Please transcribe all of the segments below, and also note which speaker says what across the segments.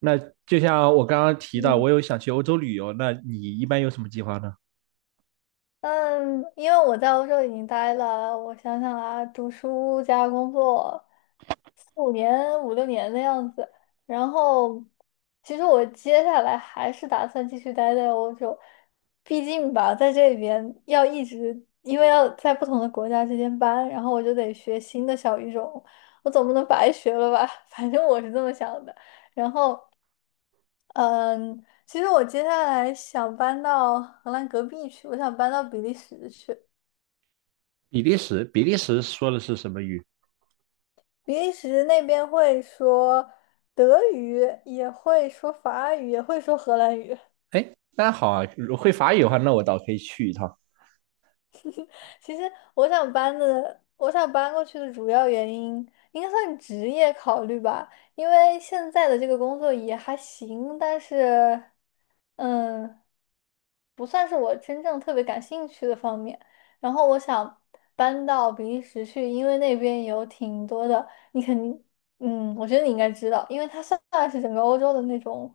Speaker 1: 那就像我刚刚提到，
Speaker 2: 嗯
Speaker 1: 我有想去欧洲旅游，那你一般有什么计划呢？
Speaker 2: 嗯，因为我在欧洲已经待了，我想想啊，读书加工作四五年、五六年的样子。然后，其实我接下来还是打算继续待在欧洲，毕竟吧，在这里边要一直，因为要在不同的国家之间搬，然后我就得学新的小语种，我总不能白学了吧？反正我是这么想的。然后。嗯，其实我接下来想搬到荷兰隔壁去，我想搬到比利时去。
Speaker 1: 比利时，比利时说的是什么语？
Speaker 2: 比利时那边会说德语，也会说法语，也会说荷兰语。
Speaker 1: 哎，那好啊，会法语的话，那我倒可以去一趟。
Speaker 2: 其实我想搬的，我想搬过去的主要原因应该算职业考虑吧，因为现在的这个工作也还行，但是，嗯，不算是我真正特别感兴趣的方面。然后我想搬到比利时去，因为那边有挺多的，你肯定，我觉得你应该知道，因为它算是整个欧洲的那种，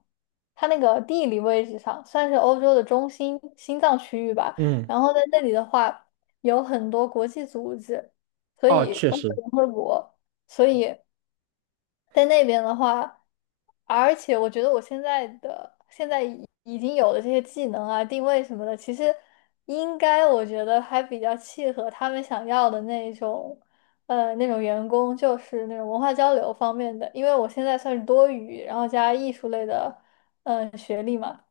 Speaker 2: 它那个地理位置上算是欧洲的中心心脏区域吧。
Speaker 1: 嗯。
Speaker 2: 然后在那里的话。有很多国际组织，所
Speaker 1: 哦，
Speaker 2: 以
Speaker 1: 确
Speaker 2: 包括
Speaker 1: 实。
Speaker 2: 联合国，所以在那边的话，而且我觉得我现在的已经有的这些技能啊、定位什么的，其实应该我觉得还比较契合他们想要的那种，那种员工，就是那种文化交流方面的，因为我现在算是多语，然后加艺术类的，学历嘛。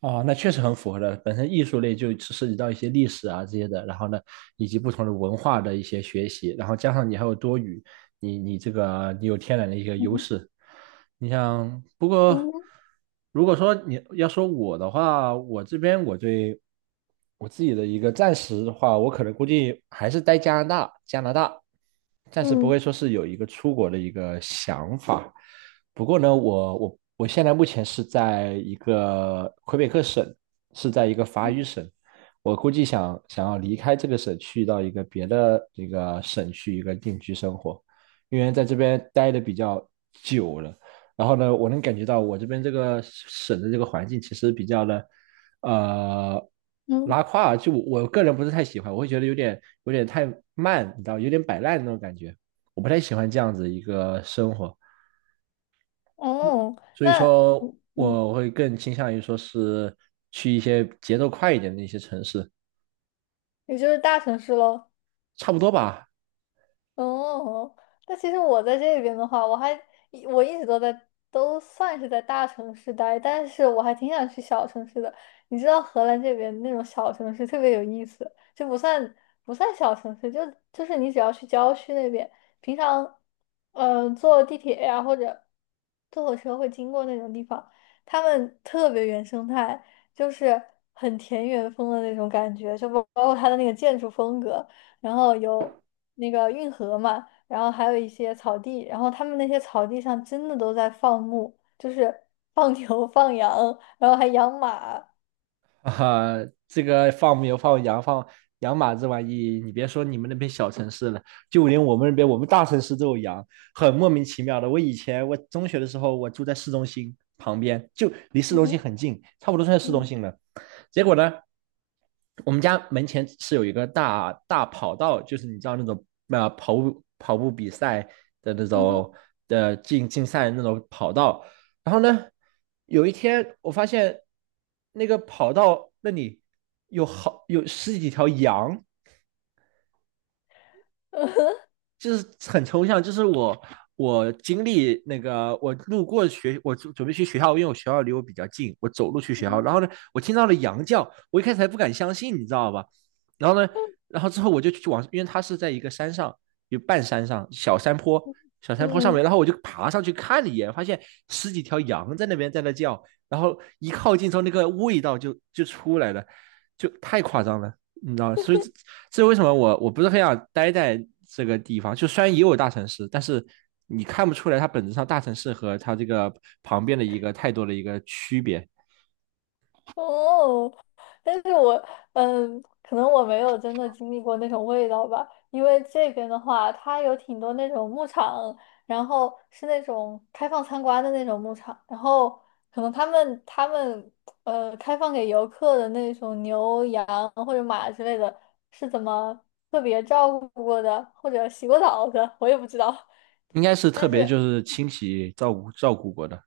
Speaker 1: 哦，那确实很符合的。本身艺术类就涉及到一些历史啊这些的，然后呢，以及不同的文化的一些学习，然后加上你还有多语，你你这个你有天然的一个优
Speaker 2: 嗯
Speaker 1: 势。你像，不过
Speaker 2: 嗯
Speaker 1: 如果说你要说我的话，我这边我对我自己的一个暂时的话，我可能估计还是待加拿大，加拿大，暂时不会
Speaker 2: 嗯
Speaker 1: 说是有一个出国的一个想法。不过呢，我现在目前是在一个魁北克省，是在一个法语
Speaker 2: 嗯，
Speaker 1: 省。我估计想要离开这个省，去到一个别的这个省去一个定居生活，因为在这边待的比较久了。然后呢，我能感觉到我这边这个省的这个环境其实比较的，呃，
Speaker 2: 嗯，
Speaker 1: 拉胯。就我个人不是太喜欢，我会觉得有点太慢，你知道，有点摆烂的那种感觉。我不太喜欢这样子一个生活。
Speaker 2: 哦，
Speaker 1: 所以
Speaker 2: 那
Speaker 1: 说
Speaker 2: 嗯嗯。
Speaker 1: 我会更倾向于说是去一些节奏快一点的一些城市，
Speaker 2: 也就是大城市喽。
Speaker 1: 差不多吧。
Speaker 2: 哦，但其实我在这边的话，我一直都在算是在大城市待，但是我还挺想去小城市的。你知道荷兰这边那种小城市特别有意思，就不算小城市，就是你只要去郊区那边，平常坐地铁呀、或者坐火车会经过那种地方，他们特别原生态，就是很田园风的那种感觉，就包括它的那个建筑风格。然后有那个运河嘛，然后还有一些草地，然后他们那些草地上真的都在放牧，就是 放牛、放羊，然后还养马，
Speaker 1: 啊，哈，这个放牛、放羊、养马这玩意，你别说你们那边小城市了，就连我们那边我们大城市都有羊，很莫名其妙的。我以前我中学的时候，我住在市中心旁边，就离市
Speaker 2: 嗯
Speaker 1: 中心
Speaker 2: 哼，
Speaker 1: 很近，差不多算市中
Speaker 2: 嗯
Speaker 1: 心了。结果呢，我们家门前是有一个大大跑道，就是你知道那种啊、跑步比赛的那
Speaker 2: 嗯哼，
Speaker 1: 种的竞赛的那种跑道，然后呢，有一天我发现那个跑道那里有十几条羊，就是很抽象，就是我经历那个我路过学，我准备去学校，因为我学校离我比较近，我走路去
Speaker 2: 嗯
Speaker 1: 学校，
Speaker 2: 哼，
Speaker 1: 然后呢，我听到了羊叫，我一开始还不敢相信，你知道吧？然后呢，然后之后我就去往，因为它是在一个山上，有半山上小山坡，小山坡
Speaker 2: 嗯
Speaker 1: 上面，
Speaker 2: 嗯
Speaker 1: 然后我就爬上去看了一眼，发现十几条羊在那边在那叫，然后一靠近之后，那个味道就出来了，就太夸张了。你知道，所以这为什么我不是很想待在这个地方？就虽然也有大城市，但是你看不出来它本质上大城市和它这个旁边的一个太多的一个区别，
Speaker 2: 哦，但是我可能我没有真的经历过那种味道吧，因为这边的话，它有挺多那种牧场，然后是那种开放参观的那种牧场，然后可能他们开放给游客的那种牛羊或者马之类的，是怎么特别照顾过的，或者洗过澡的，我也不知道。
Speaker 1: 应该是 特
Speaker 2: 但
Speaker 1: 别
Speaker 2: 是。
Speaker 1: 就是清洗照顾过的。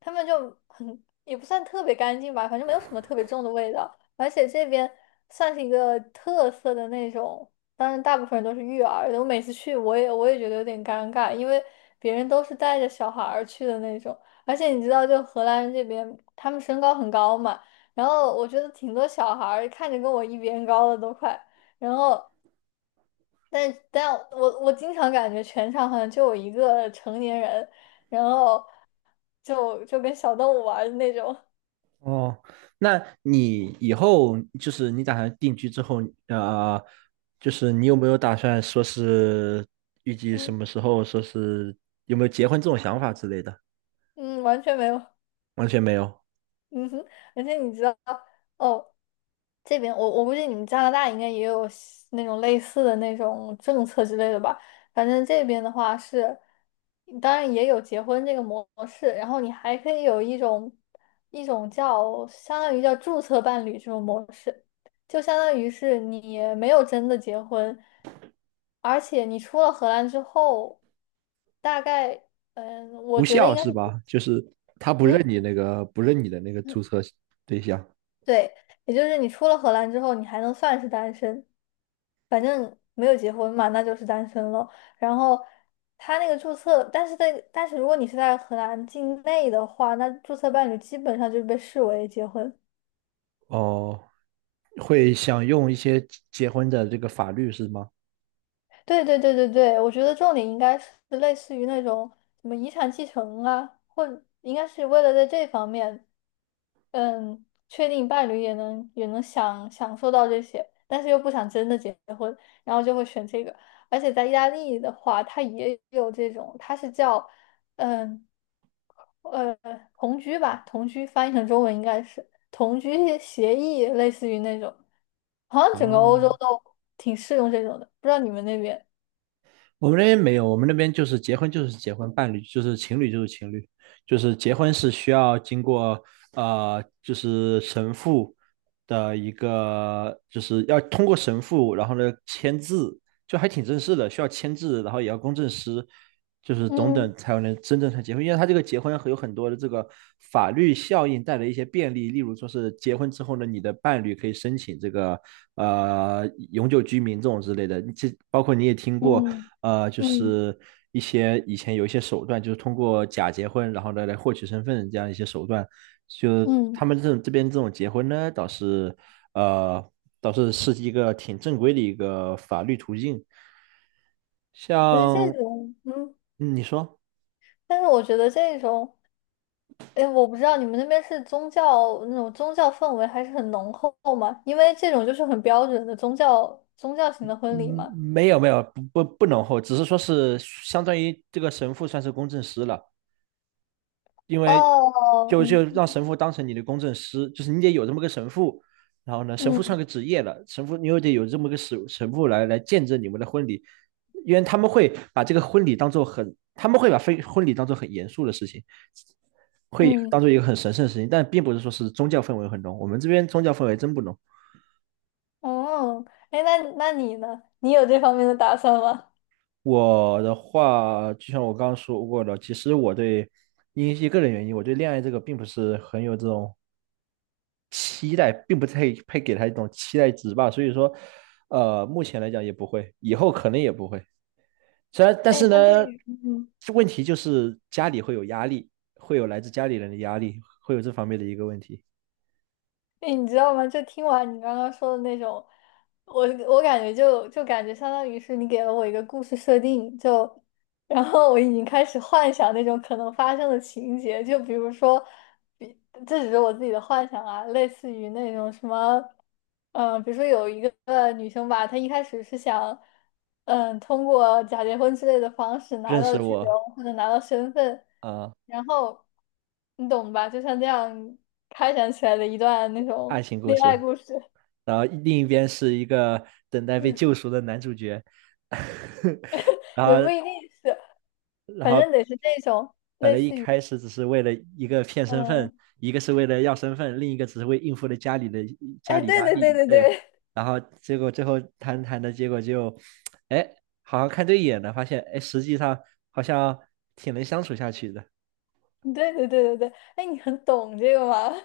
Speaker 2: 他们就很也不算特别干净吧，反正没有什么特别重的味道。而且这边算是一个特色的那种，当然大部分人都是育儿的。我每次去，我也觉得有点尴尬，因为别人都是带着小孩儿去的那种。而且你知道，就荷兰人这边，他们身高很高嘛，然后我觉得挺多小孩儿看着跟我一边高的都快，然后。但我经常感觉全场好像就我一个成年人，然后就跟小动物玩儿的那种，
Speaker 1: 哦，那你以后就是你打算定居之后，呃，就是你有没有打算说是预 计什
Speaker 2: 嗯
Speaker 1: 么时候，说是有没有结婚这种想法之类的？
Speaker 2: 嗯，完全没有，
Speaker 1: 完全没有。
Speaker 2: 嗯哼，而且你知道，哦，这边我估计你们加拿大应该也有西那种类似的那种政策之类的吧？反正这边的话是，当然也有结婚这个模式，然后你还可以有一种叫相当于叫注册伴侣这种模式，就相当于是你没有真的结婚，而且你出了荷兰之后，大概我
Speaker 1: 无
Speaker 2: 觉得
Speaker 1: 效
Speaker 2: 应该
Speaker 1: 是
Speaker 2: 是
Speaker 1: 吧？就是他不认
Speaker 2: 嗯。
Speaker 1: 你那个不认你的那个注册对象。
Speaker 2: 对，也就是你出了荷兰之后，你还能算是单身，反正没有结婚嘛，那就是单身了。然后他那个注册，但是但是如果你是在荷兰境内的话，那注册伴侣基本上就是被视为结婚。
Speaker 1: 哦，会想用一些结婚的这个法律是吗？
Speaker 2: 对对对对对，我觉得重点应该是类似于那种什么遗产继承啊，或应该是为了在这方面，确定伴侣也能享受到这些，但是又不想真的结婚，然后就会选这个。而且在意大利的话，它也有这种，它是叫嗯呃同居吧，同居翻译成中文应该是。同居协议，类似于那种，好像整个欧
Speaker 1: 哦，
Speaker 2: 洲都挺适用这种的，不知道你们那边？
Speaker 1: 我们那边没有，我们那边就是结婚就是结婚，伴侣就是情侣就是情侣，就是结婚是需要经过就是神父的一个就是要通过神父，然后呢签字，就还挺正式的，需要签字，然后也要公证师，就是等
Speaker 2: 嗯
Speaker 1: 等才能真正才结婚。因为他这个结婚有很多的这个法律效应带来一些便利，例如说是结婚之后呢，你的伴侣可以申请这个永久居民这种之类的。这包括你也听过，
Speaker 2: 嗯
Speaker 1: 就
Speaker 2: 嗯
Speaker 1: 是一些以前有一些手段，就是通过假结婚，然后呢来获取身份这样一些手段。就
Speaker 2: 嗯，
Speaker 1: 他们这种这边这种结婚呢，倒是呃是一个挺正规的一个法律途径。
Speaker 2: 不是这
Speaker 1: 像
Speaker 2: 种，
Speaker 1: 嗯你说。
Speaker 2: 但是我觉得这种，哎，我不知道你们那边是宗教那种宗教氛围还是很浓厚嘛？因为这种就是很标准的宗教型的婚礼
Speaker 1: 嗯，
Speaker 2: 嘛。
Speaker 1: 没有没有不浓厚，只是说是相当于这个神父算是公证师了，因为
Speaker 2: 哦，
Speaker 1: 就
Speaker 2: 嗯
Speaker 1: 让神父当成你的公证师，就是你得有这么个神父。然后呢，神父算
Speaker 2: 嗯
Speaker 1: 个职业了，神父你又得有这么个神父来见证你们的婚礼，因为他们会把这个婚礼当做很，他们会把非婚礼当做很严肃的事情，会当
Speaker 2: 嗯，
Speaker 1: 做一个很神圣的事情，但并不是说是宗教氛围很浓。我们这边宗教氛围真不浓。
Speaker 2: 哦，哎，那你呢？你有这方面的打算吗？
Speaker 1: 我的话，就像我刚刚说过的，其实我对因为一个人原因，我对恋爱这个并不是很有这种期待，并不太配给他一种期待值吧。所以说，目前来讲也不会，以后可能也不会。虽然，但
Speaker 2: 哎，
Speaker 1: 是
Speaker 2: 那对
Speaker 1: 呢，
Speaker 2: 于，
Speaker 1: 问题就是家里会有压力，会有来自家里人的压力，会有这方面的一个问题。
Speaker 2: 哎，你知道吗？就听完你刚刚说的那种，我感觉就感觉相当于是你给了我一个故事设定，就然后我已经开始幻想那种可能发生的情节，就比如说，比这只是我自己的幻想啊，类似于那种什么，比如说有一个女生吧，她一开始是想，通过假结婚之类的方式拿
Speaker 1: 认
Speaker 2: 到
Speaker 1: 识
Speaker 2: 居
Speaker 1: 我
Speaker 2: 留或者拿到身份，
Speaker 1: 啊、
Speaker 2: 然后你懂吧？就像这样开展起来的一段那
Speaker 1: 爱
Speaker 2: 种
Speaker 1: 情故
Speaker 2: 恋爱
Speaker 1: 事。
Speaker 2: 故事，
Speaker 1: 然后另一边是一个等待被救 赎的男主角，然
Speaker 2: 也不
Speaker 1: 后
Speaker 2: 一定是，反正得是那种
Speaker 1: 本
Speaker 2: 类
Speaker 1: 来一
Speaker 2: 似于，
Speaker 1: 开始只是为了一个骗身份，
Speaker 2: 嗯，
Speaker 1: 一个是为了要身份，另一个只是为应付了家里的家
Speaker 2: 哎，
Speaker 1: 里
Speaker 2: 对
Speaker 1: 压
Speaker 2: 对对
Speaker 1: 力，
Speaker 2: 对
Speaker 1: 对，
Speaker 2: 对。
Speaker 1: 然后结果最后谈谈的结果就，哎，好像看对眼了，发现哎，实际上好像挺能相处下去的。
Speaker 2: 对对对对对，哎，你很懂这个吗？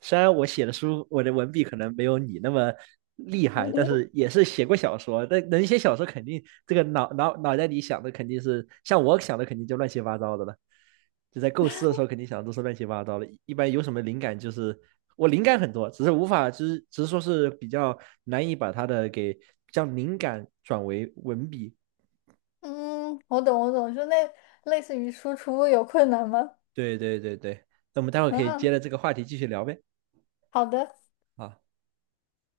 Speaker 1: 虽然我写的书，我的文笔可能没有你那么厉
Speaker 2: 嗯
Speaker 1: 害，但
Speaker 2: 哼
Speaker 1: 是也是写过小说。但能写小说，肯定这个脑袋里想的肯定是像我想的，肯定就乱七八糟的了。就在构思的时候，肯定想的都是乱七八糟的。一般有什么灵感，就是我灵感很多，只是无法，只是说是比较难以把它的给将灵感转为文笔。
Speaker 2: 嗯，我懂我懂，就那类似于输出有困难吗？
Speaker 1: 对对对对，那我们待会儿可以接
Speaker 2: 嗯，
Speaker 1: 着这个话题继续聊呗。
Speaker 2: 好的。
Speaker 1: 啊。